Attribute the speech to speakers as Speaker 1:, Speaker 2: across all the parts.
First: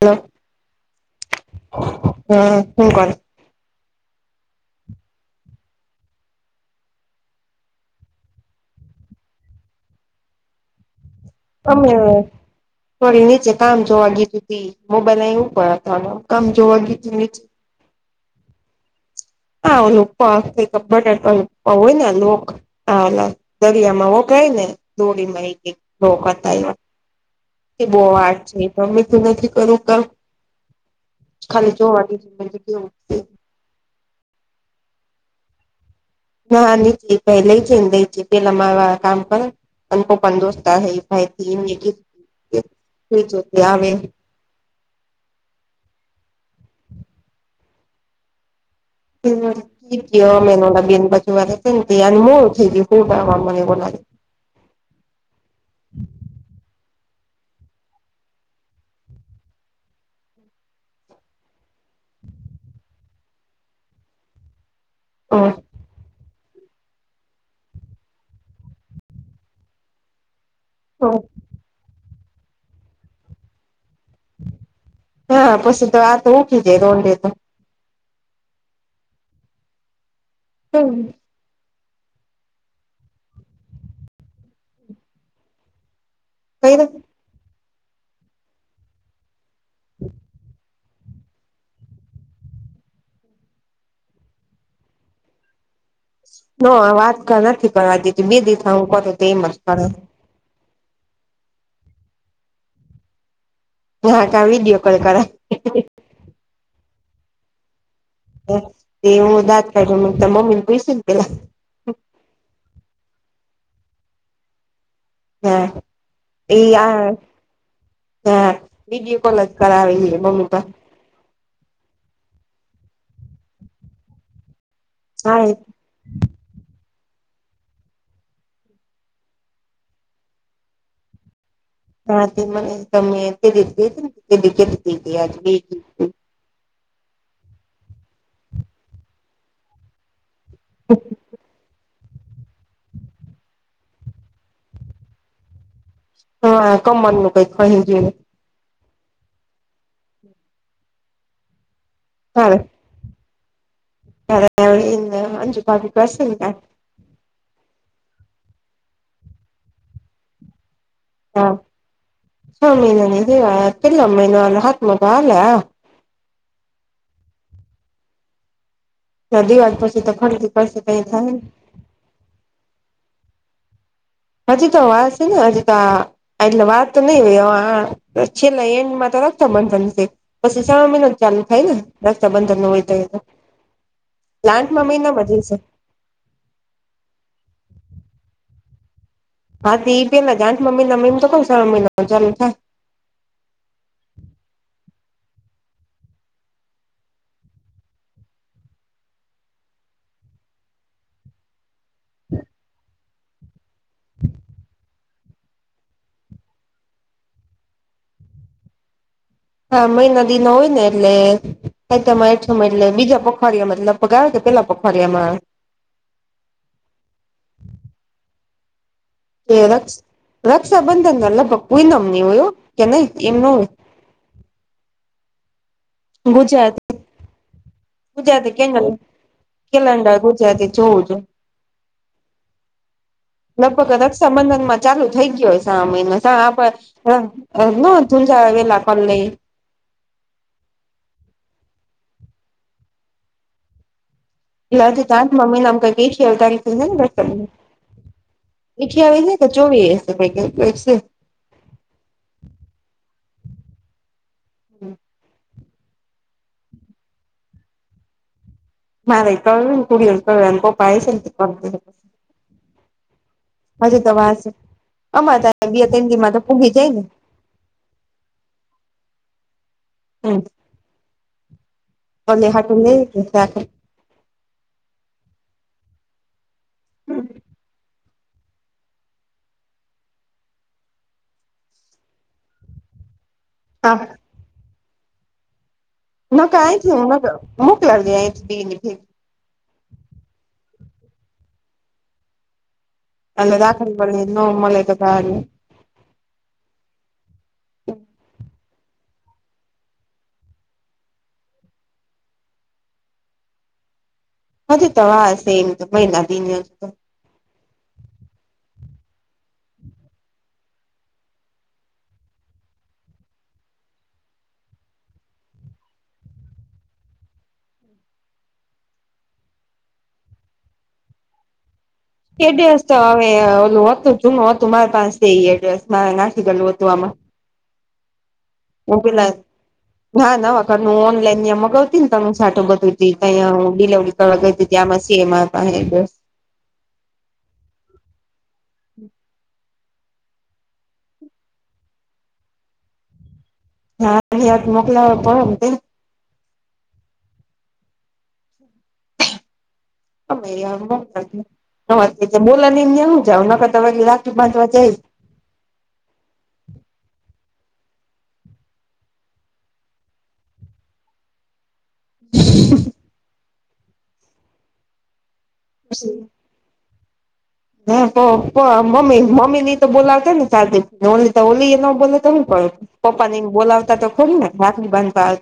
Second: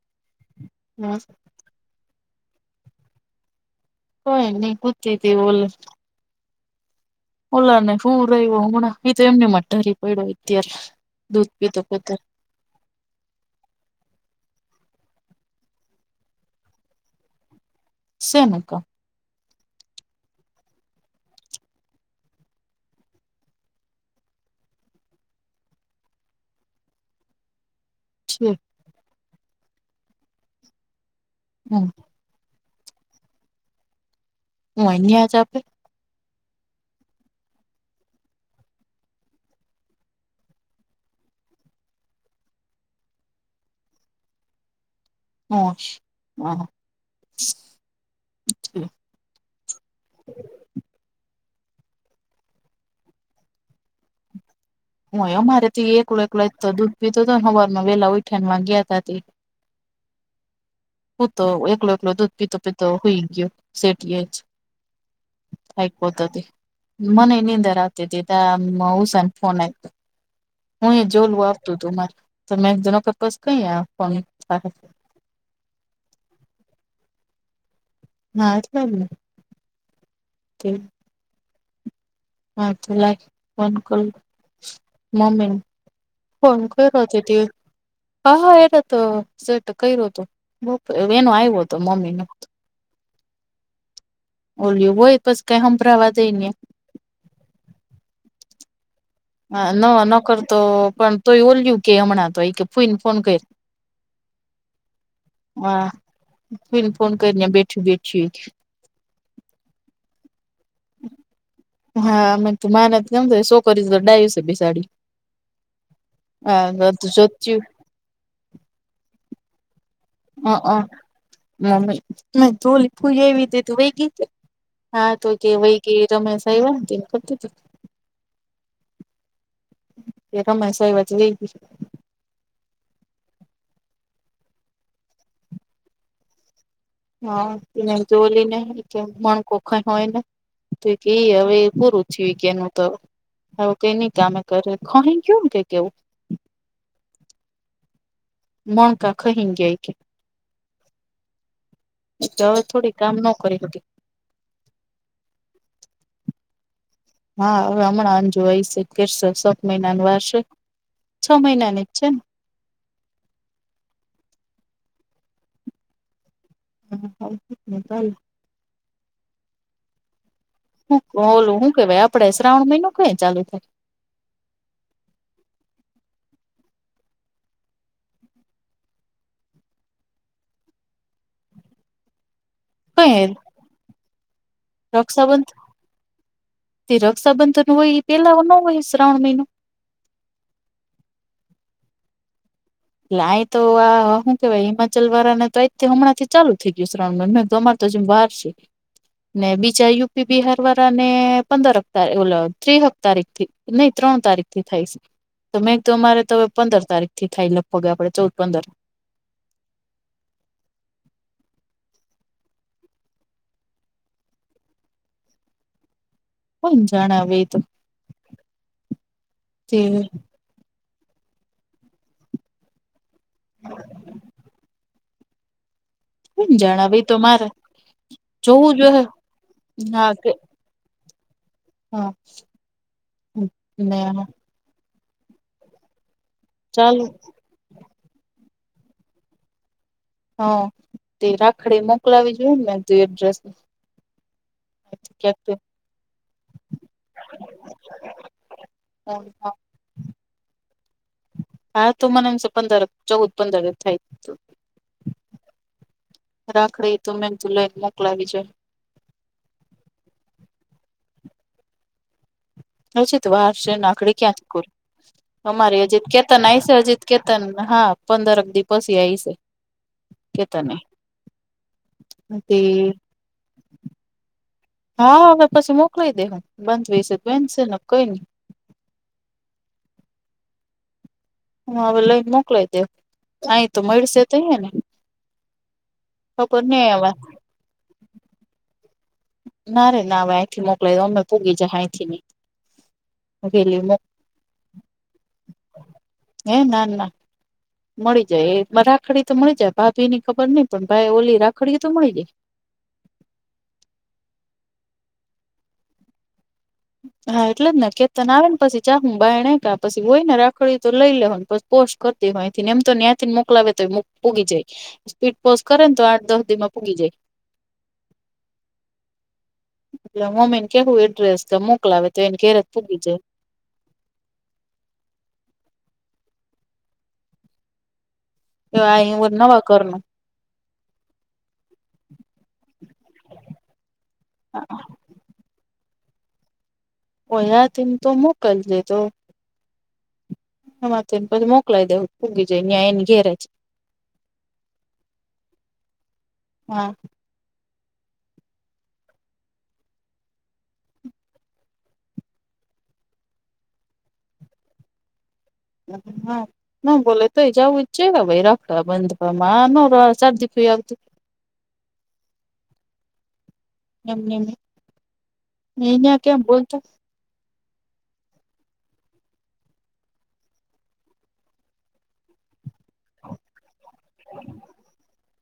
Speaker 1: Hello-
Speaker 2: હમ [inaudible]
Speaker 1: હમ હ કો-
Speaker 2: કોઈ નહી કૂછતી ઓલ- ઓલા ને શું રહ્યો હમણા ઈ તો એમ નય લાગતો કે ડરયો એક દિવસ.
Speaker 1: તમે થોડી નીચે કામ જોવા ગીટી મોબાઈલ અ ઉપર હતા કામ જોવા ગીટી નીચે
Speaker 2: સેના કા
Speaker 1: હા અનુપ્પા કે અપ્ હોય ને આવો નાનો હા અલા દરિયામાં વગાય ને દોડીમાં ઓકાત આયવા. તે બો વાત છે તો તમને તે નથી કરું કર ખાલી
Speaker 2: હમ
Speaker 1: જોવા કે-
Speaker 2: હું અહીંયાજ આપે-
Speaker 1: ના નીચે પહેલે છે દે છે પેલાવા કામ પર- અને પપાન દોસ્ત હ ભાઈથીમ કીધું આવે-
Speaker 2: હા હા-
Speaker 1: મેન બેન બજુવા મોળ થઈ ખબ મને બોનાની-
Speaker 2: હય અમારે થી એકલો એકલા તો દૂધ પીધું હતો ને અવારમાં વેલા ઉઠણ માં ગયા ત-
Speaker 1: હમ-
Speaker 2: પતો એકલો એકલો દૂધ પીતો પીતો હોઈ ગયો સટી જ-
Speaker 1: હ-
Speaker 2: કઈકોતોતી મનેનીંદ રાત હતીી ત ઉસાાન ફોન આ- હું એ જોલું આવતું હતું મારે તો મે એક જનો કપસ કઈ-
Speaker 1: હા પછી તો આતો ઉઠી જાય દોડે તો-
Speaker 2: હા ચાલ-
Speaker 1: હમ-
Speaker 2: હા તો લ બલકુલ મમી- હન કઈ રતી હતી હા હા એટ તો સેટ કઈ રહતો- એનું આવ્યું હતો મમ્મી ન- ઓલયો હોય તોસ કઈ હમભરાવાત-
Speaker 1: હ વાત નથી કરવા દીધી બે દી થા હું- તો એમ જ
Speaker 2: હ
Speaker 1: કરે
Speaker 2: ન નકરતો પણ તોય ઓલય્યું કે હમણાં તોય કે ફૂઈને ફોન કર-
Speaker 1: ના કા વિડીયો કોલ કરા-
Speaker 2: હા ફને ફોન કરીને બેઠું બેઠી-
Speaker 1: તેવું દાત પ મમ્મી પૈશ પેલા-
Speaker 2: હા અ માને કેમ શો કરીશ તો ડાયી છે બેસાડી-
Speaker 1: હ એ
Speaker 2: હા
Speaker 1: આ
Speaker 2: તું જોત્યું
Speaker 1: હ બડી કોલજ કરાવી-
Speaker 2: હ મમ્મી મે ધોલી પૂજ એવી હતી તું વે ગી- હા તો કે વય કે રમેશ આવ કરતી- એક હસ એ વચઈ-
Speaker 1: હા તે મને તમે તેી ને કેજ-
Speaker 2: હા એનેમ જોલી ને મણકો ખઈ હોય ને તો એ હવે પૂરું- જી કેયા ન તો આવું કઈ ન કમે કરે ખહી ગયું કે કેવું-
Speaker 1: હા કમર નું કઈક ક જોયને-
Speaker 2: મણકા ખહી ગયા એ કે થોડીક- કામ ન કરી સુધ-
Speaker 1: હ અંજુ પાકીસન [unintelligible]
Speaker 2: હા હવે હમણાં અંજુય છે કેશે સત મહિનાનું વારશે છ
Speaker 1: હા
Speaker 2: મહિનાની જ છે ને-
Speaker 1: છ મીનનીવા કેલમ ન હા મધ આલા -
Speaker 2: હા ચાલ-
Speaker 1: દવાસ પછી તો ખરી-
Speaker 2: હ ઓલું હું કેવાય આપડે શ્રાવણ મહિનો કઈ ચાલુ થાય.
Speaker 1: હજ તો વાસીને હજ તો. એટલે વાત તો નહી હોય છેલ્લા એન્ડમાં તો રખતાબંધન છે. પછી સા મહિના ચાલુ થાય ને રસ્તા બંધર ન હોય.
Speaker 2: કઈ
Speaker 1: લ્લાંન્ટ મમીનો મજે છે.
Speaker 2: તે રક્ષાબંધન હોય એ પેલા ન હોય શ્રાવણ મહિનો
Speaker 1: હા ઈ પેલા આઠમા મહિનામાં એમ તો કોણ શ્રાવણ મહિનો ચાલુ થાય
Speaker 2: એટલે આ તો આ હું કેવાય હિમાચલ વાળાને તો હમણાં થી ચાલુ થઈ ગયું શ્રાવણ મ મે અર તો જેમ બાર છે ને બીજા યુપી બિહાર વાળા ને પંદર ઓ ત્રક તારીખ થી નહી ત્રણ તારીખ થી થાઈસ મેં તો અમારે ત પંદર તારીખ થી થાય લખોગ આપડે ચૌદ પંદર
Speaker 1: હા મહિના દિ ન હોય ને એટલે હ તમાંઠ એટલે બીજા પખવાડિયા મતબ ગાવ કે પેલા પખવાડિયામાં
Speaker 2: કોણ જાણે એતો.
Speaker 1: એ રક્ષ રક્ષાબંધન લગભગ કોઈ નામનીયો. કે નય એ ન હોય. ગુજરાતી
Speaker 2: જણાવી તો મારે.
Speaker 1: ગુજરાતી કે
Speaker 2: જોવું જોઈએ હા
Speaker 1: કેલેન્ડર
Speaker 2: કે
Speaker 1: ગુજરાતી જોવું તો
Speaker 2: હા
Speaker 1: ના બગ
Speaker 2: ને
Speaker 1: સંબંધાનમાં ચાલુ થઈ ગયોય મહિનો આપડ
Speaker 2: ચાલુ
Speaker 1: ન ઝુંઝા વેલા ક લઈ.
Speaker 2: હા તે રાખડી મોકલાવી જોઈએ ને ત એડ્રેસ.
Speaker 1: એ તાત મહિનામાં થી [unintelligible] અઇઠ્યાવીસ
Speaker 2: ક્યાંક
Speaker 1: કે ચોવી કે.
Speaker 2: હા તો મનેમ છે પંદર ચૌદ પંદર જ થાય.
Speaker 1: હમ.
Speaker 2: રાખડીે તો મે એમ ત લઈને લક લાવી જાય
Speaker 1: મારે કળ ને કુડીઓ ક અને પપ્પ હ છે.
Speaker 2: હજીત વાર છે નાકડી
Speaker 1: વાર
Speaker 2: ક્યાં
Speaker 1: છે
Speaker 2: કુલ
Speaker 1: અમારે તો બે
Speaker 2: અમારી અજીત
Speaker 1: ત્રણ દી માં તો
Speaker 2: કેતા નાઈ
Speaker 1: પૂગી
Speaker 2: છે
Speaker 1: જાય
Speaker 2: અજીત
Speaker 1: ને
Speaker 2: કે તન હા પંદર એક દી પછી આય છે. કેતાને
Speaker 1: ઓલે
Speaker 2: તે
Speaker 1: હાટું લઈ રાખે
Speaker 2: હા હવે પછી મોકલા દે બંધશેન છે ને કઈ નઈ. હું હવે લઈને મોકલાય દે અહી તો
Speaker 1: હા
Speaker 2: મળશે તો ને.
Speaker 1: ન ક
Speaker 2: ખબર નઈ હવે
Speaker 1: આહીંથી મોકલાગહીંથી [unintelligible]
Speaker 2: ના રે ના હવે અહીંથી મોકલાઈ દો અમે ભૂગી જ અંથી બી
Speaker 1: અલ્ દાખલી બ નમલ તોલે [unintelligible]
Speaker 2: હે ના ના. મળી જાય એ રાખડી તો મળી જાય ભાભી ની ખબર નઈ પણ ભાઈ ઓલી રાખડી તો મળી જાય.
Speaker 1: હ તો વા સેમ તો મહિના દિન તો.
Speaker 2: હા એટલે જ ને કેતન આવેને પછી ચ હું બાય પછી હોય ને રાખડી તો લઈ લેને પછ. પોસ્ટ કરતી હોયથીને એમ તો ત્યાં થીને મોકલાવે તો એ પૂગી જાય. સ્પીડ પોઝ કરે ને તો આઠ દસ દિ માં પૂગી જાય.
Speaker 1: હમ.
Speaker 2: એલે મમ્મીને કેવું એડ્રેસ મોકલાવે. તો એને ઘેરે જ
Speaker 1: એડ્રેસ
Speaker 2: પૂગી
Speaker 1: તો
Speaker 2: જાય
Speaker 1: હવે ઓલું હતું જુનું હતું મારી પાસે એ એડ્રેસ મારે નાખ ગયેલું હતું આમાં
Speaker 2: કે
Speaker 1: હું
Speaker 2: અહીં
Speaker 1: પેલા
Speaker 2: નવા કર ન.
Speaker 1: ના ના વખર હું ઓનલાઈન ત્યાંયા મગાવતી ને ત હું સાઠું બધું ત તં ડિલેવરી. ત આમાં સેમાંપાય.
Speaker 2: ઓ હયાંથીને તો મોકલ દેતો. હમાં તોને પછી મોકલાઈ દવ ભૂગી જાય ન્યાં એને ઘેરે
Speaker 1: હા [inaudible] હત મોકલાવે
Speaker 2: હા.
Speaker 1: અમે બોલાનીને હું જાવ નખર [unintelligible] બાંધવા જાય.
Speaker 2: [unintelligible] ના બોલે તોય જવું જ છે ભાઈ રખડ બંધમાં નદી ફ આવતું. એમમ એયા કેમ બોલતા.
Speaker 1: [inaudible] હા મમ્મી મમ્મી ની તો બોલાવતા ને સા ઓલી તો ઓલી એ ન બોલે તોું ક. પપ્પા ને બોલાવતા તો ખોરીને રાખલી બાંધતા.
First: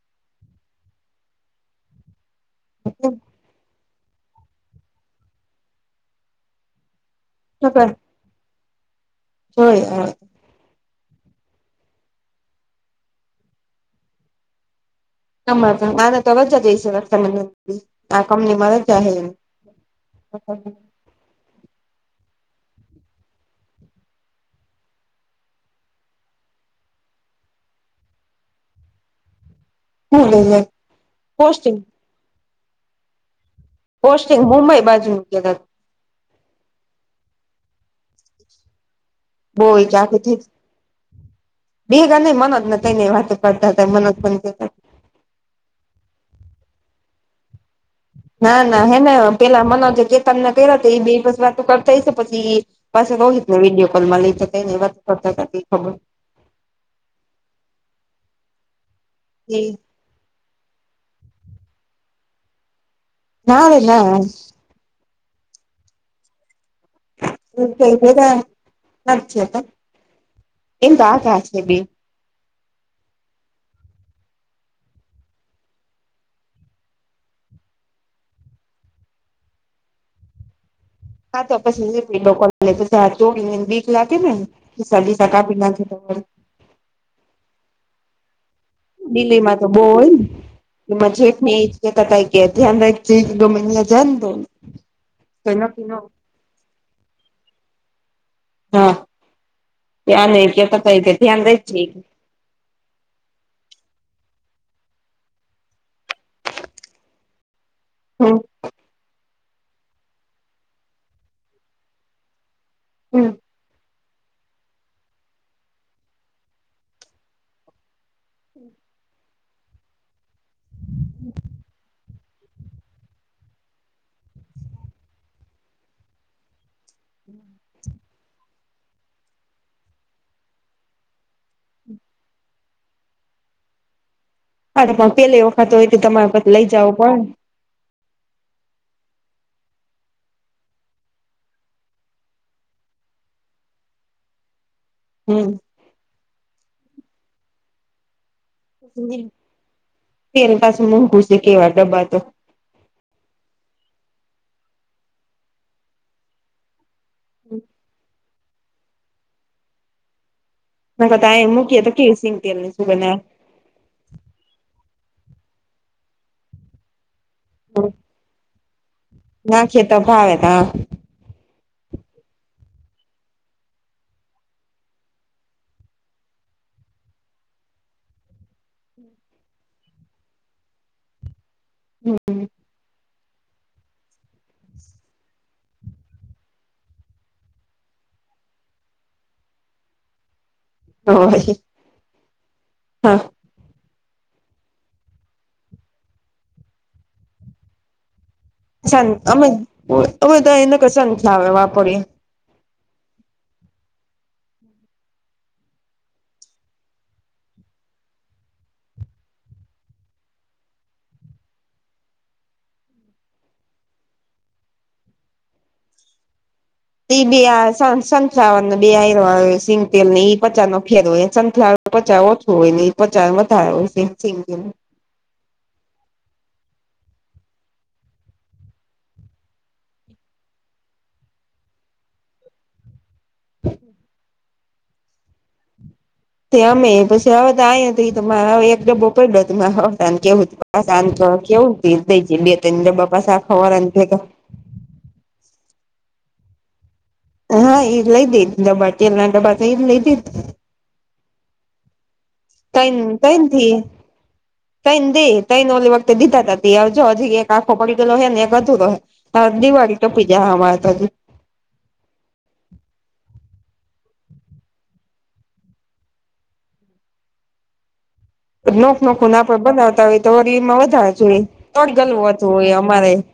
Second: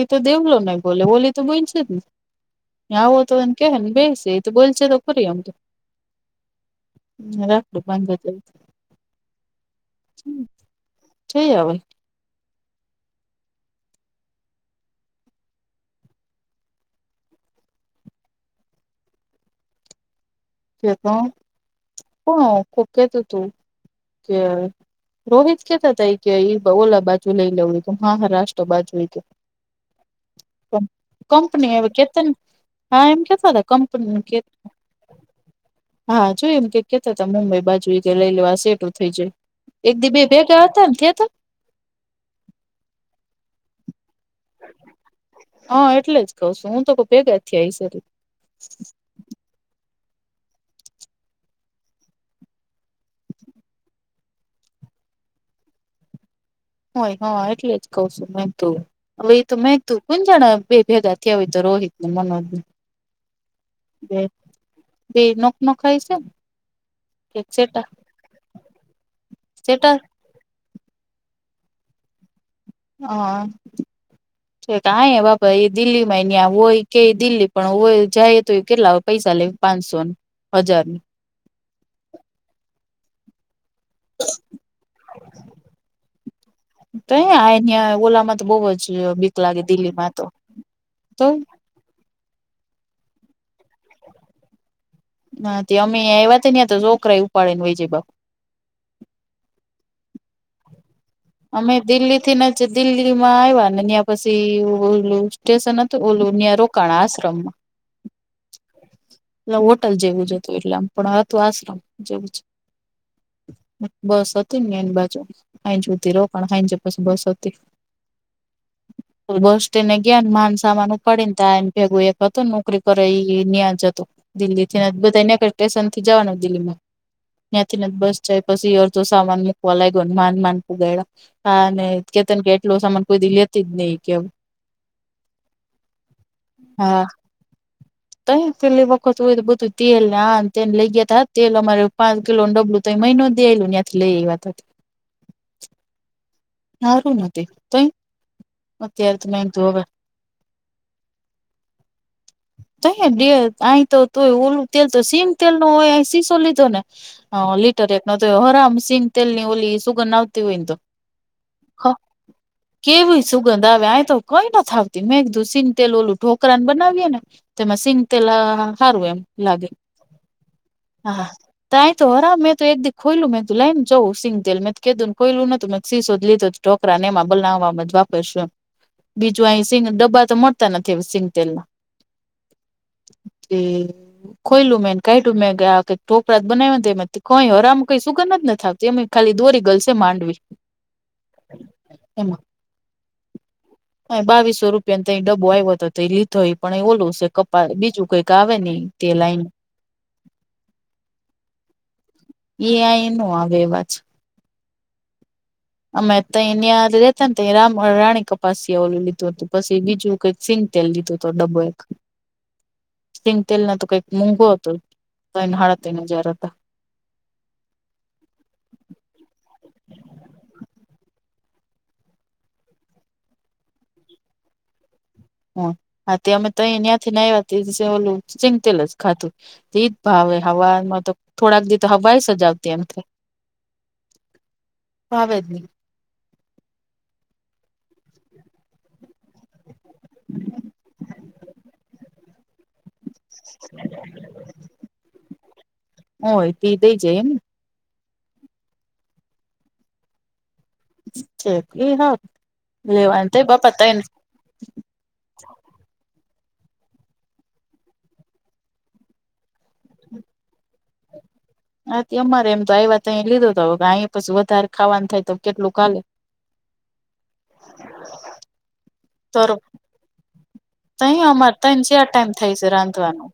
Speaker 2: એ તો દેવલો નહી બોલે ઓોલી તો બોઈ છે જ ને આવો તો એને કે ને બેસે. બોલચ તો ખરી આમ તો રાખડું બાંધ.
Speaker 1: [unintelligible]
Speaker 2: છે હવે.
Speaker 1: તમા આને તો રજા જઈશે આ કંપનીમાં રજા છે એ [inaudible]
Speaker 2: [unintelligible] રોહિત કેતા ત એ કે ઓલા બાજુ લઈ લેડય મહારાષ્ટ્ર બાજુ
Speaker 1: હું લઈ લે પોસ્ટિંગ
Speaker 2: કંપની કે હા એમ કહેતા હતા કંપની કે
Speaker 1: પોસ્ટિંગ મુુંબઈ બાજુ કહેતા હતા.
Speaker 2: હા જોય એમ કે કેતા હતા મુંબઈ બાજુ કે લઈ લેવા સેટું થઈ જાય.
Speaker 1: બહુ
Speaker 2: એક દી
Speaker 1: આખી
Speaker 2: બે ગયા હતા ને કયા હતા.
Speaker 1: [unintelligible] નઈ મન જ ને થઈને વાત કરતા. [unintelligible]
Speaker 2: હ એટલે જ કઉ છું હું તો ભેગા થથી આઈ સ.
Speaker 1: ના ના હે ને પેલા મનો જે કે તનને કર્યો એ બે બસ વાતો કરતા હ છે પછી પાસે તો વિડીયો કોલમાં લઈને વાત કરતા હતા ખબર.
Speaker 2: હોય હા એટલે જ કઉ છું મેં તો હવે એ તો મેં. તું કોણ જાણા બે ભેગા થથીયા તો રોહિત ને મનોજ
Speaker 1: ના રે ના
Speaker 2: બે બે નોખ ન ખાય છે સેટા સેટા
Speaker 1: [unintelligible]
Speaker 2: હા. આ બાપા એ દિલ્હીમાંં હોય કે દિલ્હી પણ હોય જાય તો એ કેટલા પૈસા લે. પાંચસોને હજાર.
Speaker 1: [unintelligible] [unintelligible]
Speaker 2: તો આહં ઓલામાં તો બહુ જ. બીક
Speaker 1: દિલ્હીમાં
Speaker 2: લાગે
Speaker 1: તો બહ
Speaker 2: દિલ્હીમાં
Speaker 1: હોય
Speaker 2: તો
Speaker 1: ને
Speaker 2: તો
Speaker 1: એમાંજક. [unintelligible]
Speaker 2: ના અમેં એ તો છોકરા ઉપાડે ને વ જય બાપ.
Speaker 1: હા ત્યા ન કે ક થઈ.
Speaker 2: અમે દિલ્હી થી ન. પછે દિલ્હી માં આવ્યા ને ત્યાં પછી ઓલું સ્ટેશન હતું ઓલું રોકાણ આશ્રમમાં
Speaker 1: હમ્મ.
Speaker 2: એ હોટલ જેવું જ હતું એટલે આમ પણ હતું આશ્રમ જેવું જ.
Speaker 1: હમ્મ.
Speaker 2: બસ હતી ને એની બાજુ આ જુદી રોકા ખાઈ પછી બસ હતી.
Speaker 1: [inaudible]
Speaker 2: બસને ગયા ને માનસામાન ઉપાડી નેાય એને ભેગું એક હતુંને નોકરી. પર એ ન્યા જતો દિલ્હી થી બધાં સ્ટેશન થી જવાનું દિલ્હીમાં. ત્યાંથીને બસ જાય પછી અડધો સામાન મૂકવા લાગ્યો ને માન માન ફગાલા. હા કેતન કે એટલો સામાન કોઈ લેતી જ નહી કે
Speaker 1: હા તો પણ પેલી વખત હોય તો તમારે પછી લઈ જાવું પડે.
Speaker 2: ત પહેલી વખત હોય તો બધું તેલ ને આ તેને લઈ ગયા ત તેલ અમારે પાંચ કિલો ડબલું. તો મહિનો દેલ ત્યાંથી લઈ એ વાત.
Speaker 1: હમ્મ.
Speaker 2: સારું નથી કઈ
Speaker 1: [unintelligible] તેની પાસે મોંઘુ છે કેવા ડબ્બા તો
Speaker 2: ત અહી તો તું ઓલું તેલ તો સિંગ તેલ નો હોય સીસો લીધો ને. હા લીટર એક ન તો હરામ સિંગ તેલ ની ઓલી સુગંધ ના આવતી હોય ને તો.
Speaker 1: [unintelligible] કઈ મૂકીએ તો કી સિંગ તેલ ને શું બનાવા.
Speaker 2: ગંધ આવે આ તો કઈ નથી આવતી મેં એક ધૂસીને તેલ ઓલું ઠોકરાને બનાવીએ ને તેમાં સિંગતેલા આ હારુ એમ લાગે
Speaker 1: નાખીએ તો ભાવે તા
Speaker 2: હા. તો હરા મેં તો એક દી ખોલું મેં તું લઈ ને જઉં સિંગતેલ મેં કીધુંનેયલું નતું મેં સીશોધ લીધું. ઢોકળા ને આમ બોલવા વધવા [unintelligible] બીજું અહીં સિંગ ડબ્બા તો મળતા નથી સિંગતેલ ના.
Speaker 1: હમ્મ.
Speaker 2: તે ખોયલું મે કાયધુ મે આ ઠોકરા જ બનાવ્યા કઈ હરામ કઈ સુગંધ જ ના થી આવતી. જેમ ખાલી દોરી ગલસે માંડવી.
Speaker 1: [unintelligible]
Speaker 2: એમાં.
Speaker 1: હા.
Speaker 2: અ બાવીસો રૂપિયા ને તઈ ડાબુ આવ્યો હતો તો લીધો એ પણ એ ઓલું કપ બીજું કંઈક આવે ને ઈ
Speaker 1: શ
Speaker 2: તે લાઈન
Speaker 1: અમે અવે તો એને કશ આવે વાપરીએ.
Speaker 2: એ આઈ નો આવે આવજ. અમે તં રેતા ને ત રાણી કપાસી ઓલું લીધું હતું પછી બીજું કઈ સિંગતેલ લીધું હતો ડબ્બો એક.
Speaker 1: [inaudible]
Speaker 2: સિંગ તેલ ના તો કઈક મોંઘો હતો તો હાડ તીન હજાર હતા.
Speaker 1: તી બી આ સન સનફ્લાવર ન બે આ આયરો આ સિંગતેલ ને પચાર નો ફેરવ નો સનફ્લાવર પચાવ ઓછું હોય નહિ ને પચાવ વધારે હોય સિંગ સીંગતેલ.
Speaker 2: હ હા તે અમે તો ત્યાં થી ના આવ ઓલું ચિંગતેલ જ ખાધું. એજ ભાવે હવામાં તો થોડાક દિવ તો હવાય સજાવતી એમ થે.
Speaker 1: [unintelligible]
Speaker 2: અવેજ જ નહી.
Speaker 1: તે અમે પછી હવે તો આઈ ત તો એક ડબ્બો પડ્યોતાને કેવું હતું. આ સાંત તો કેવુ [unintelligible] બે ત્રણ ડાબા
Speaker 2: હોય તે થઈ જ એમ.
Speaker 1: હા એ લઈ દેત ડબ્બા તેલ ના ડબ્બા તો એ લઈ દેત.
Speaker 2: છે એ હ
Speaker 1: તઈણ તઈ ના થી. તૈને દે તૈને ઓલી વખતે દીધા ત ત જો હજી એક આંખો પડી ગેલો હે ને એક અધુરો હે. હા દિવાળી તો પીજા હમારા [unintelligible]
Speaker 2: હા તે અમારે એમ તો આ વાત અહી લીધો તો કે અહી પછી વધારે ખાવાનું થાય તો કેટલું ખાલે
Speaker 1: [unintelligible]
Speaker 2: [unintelligible]
Speaker 1: નોખ નખું
Speaker 2: તર
Speaker 1: નાડ બનાવતા હોય તો વ એમાં વધારે
Speaker 2: તઈ
Speaker 1: જો હોઈ.
Speaker 2: અમારે તને
Speaker 1: તળ
Speaker 2: જ્યાં
Speaker 1: ગલું
Speaker 2: ટાઈમ
Speaker 1: વધું
Speaker 2: થાય છે
Speaker 1: હોય અમારે
Speaker 2: રાંધવાનું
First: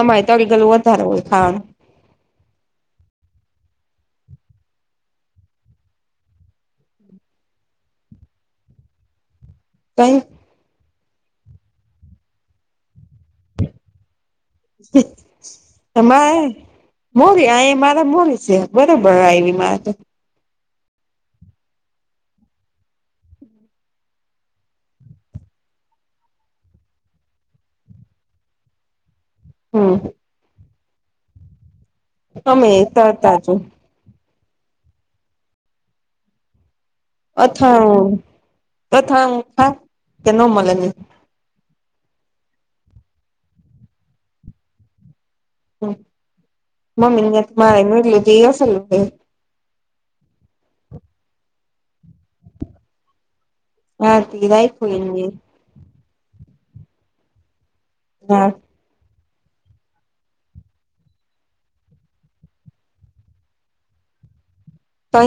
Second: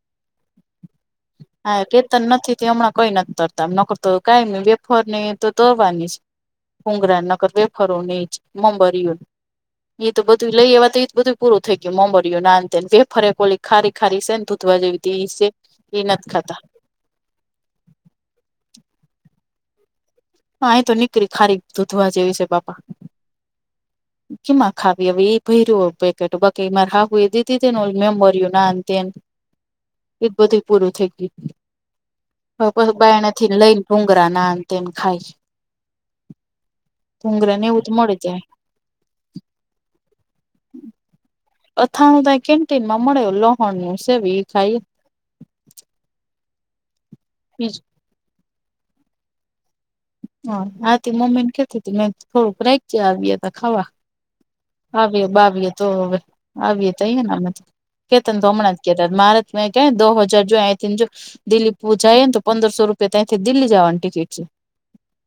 Speaker 1: અમારે તળી ગલું વધારે હોય ખાવાનું.
Speaker 2: હા કેતન નથી હમણાં કઈ નથી તરતામ નકરતો કઈ વેફર ને તોરવાની જ ભુગરા ન ક તો વેફરો ને ઇજ મમરીયો. એ તો
Speaker 1: કઈ
Speaker 2: બધું લઈ આવવા તો એ બધું પૂરું થઈ ગયું મોબરીયું ને આ તે. ફરે કોલી ખારી ખારી છે ને ધૂધવા જેવી તે છે. એ
Speaker 1: તા
Speaker 2: નથી
Speaker 1: મારે
Speaker 2: ખાતા
Speaker 1: મોરી આ મારા મોરી છે બરોબર આવી મારે તો.
Speaker 2: અહી તો નીકળી ખારી દૂધવા જેવી છે બાપા.
Speaker 1: [inaudible]
Speaker 2: કેમાં ખાવી હવે એ ભય રહ્યું પેકેટ બાકી એ મારે હા હું એ દીધી મેમરઓ [unintelligible]
Speaker 1: હમ્મ.
Speaker 2: એ બધું પૂરું થઈ
Speaker 1: અમે
Speaker 2: ગયું હ
Speaker 1: તરતા
Speaker 2: બાયણથીને
Speaker 1: છું
Speaker 2: લઈ. ભૃગરા ના તેમ ખાય છે.
Speaker 1: અથાણું અથાણું ખાવ ન મળે.
Speaker 2: અથાણું ત કેન્ટીન માં મળ્યો લોહણ નું સેવી ખાઈ.
Speaker 1: હ મમી
Speaker 2: બીજું
Speaker 1: મારેટલો જસલે [inaudible]
Speaker 2: હ આતી મમ્મીને કહેતી તી મેં થોડુંક રાેક આવ હતી. ખાવા
Speaker 1: હા તે રાખ્યું એને
Speaker 2: આવી બાવી તો હવે. આવી એ ત‌ઇ કેતન તો
Speaker 1: હા
Speaker 2: હમણાં જ કેતા મારેત મેં ક દો હજાર જો આથી જો. દિલ્હી પહોચાય તો પંદરસો રૂપિયા ત્યાંથી દિલ્હી જવાની ટિકિટ છે.
Speaker 1: ત‌ઇ.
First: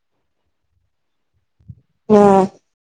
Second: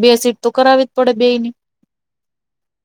Speaker 2: બે સીટ તો કરાવવી જ પડે બે ની.
Speaker 1: હા.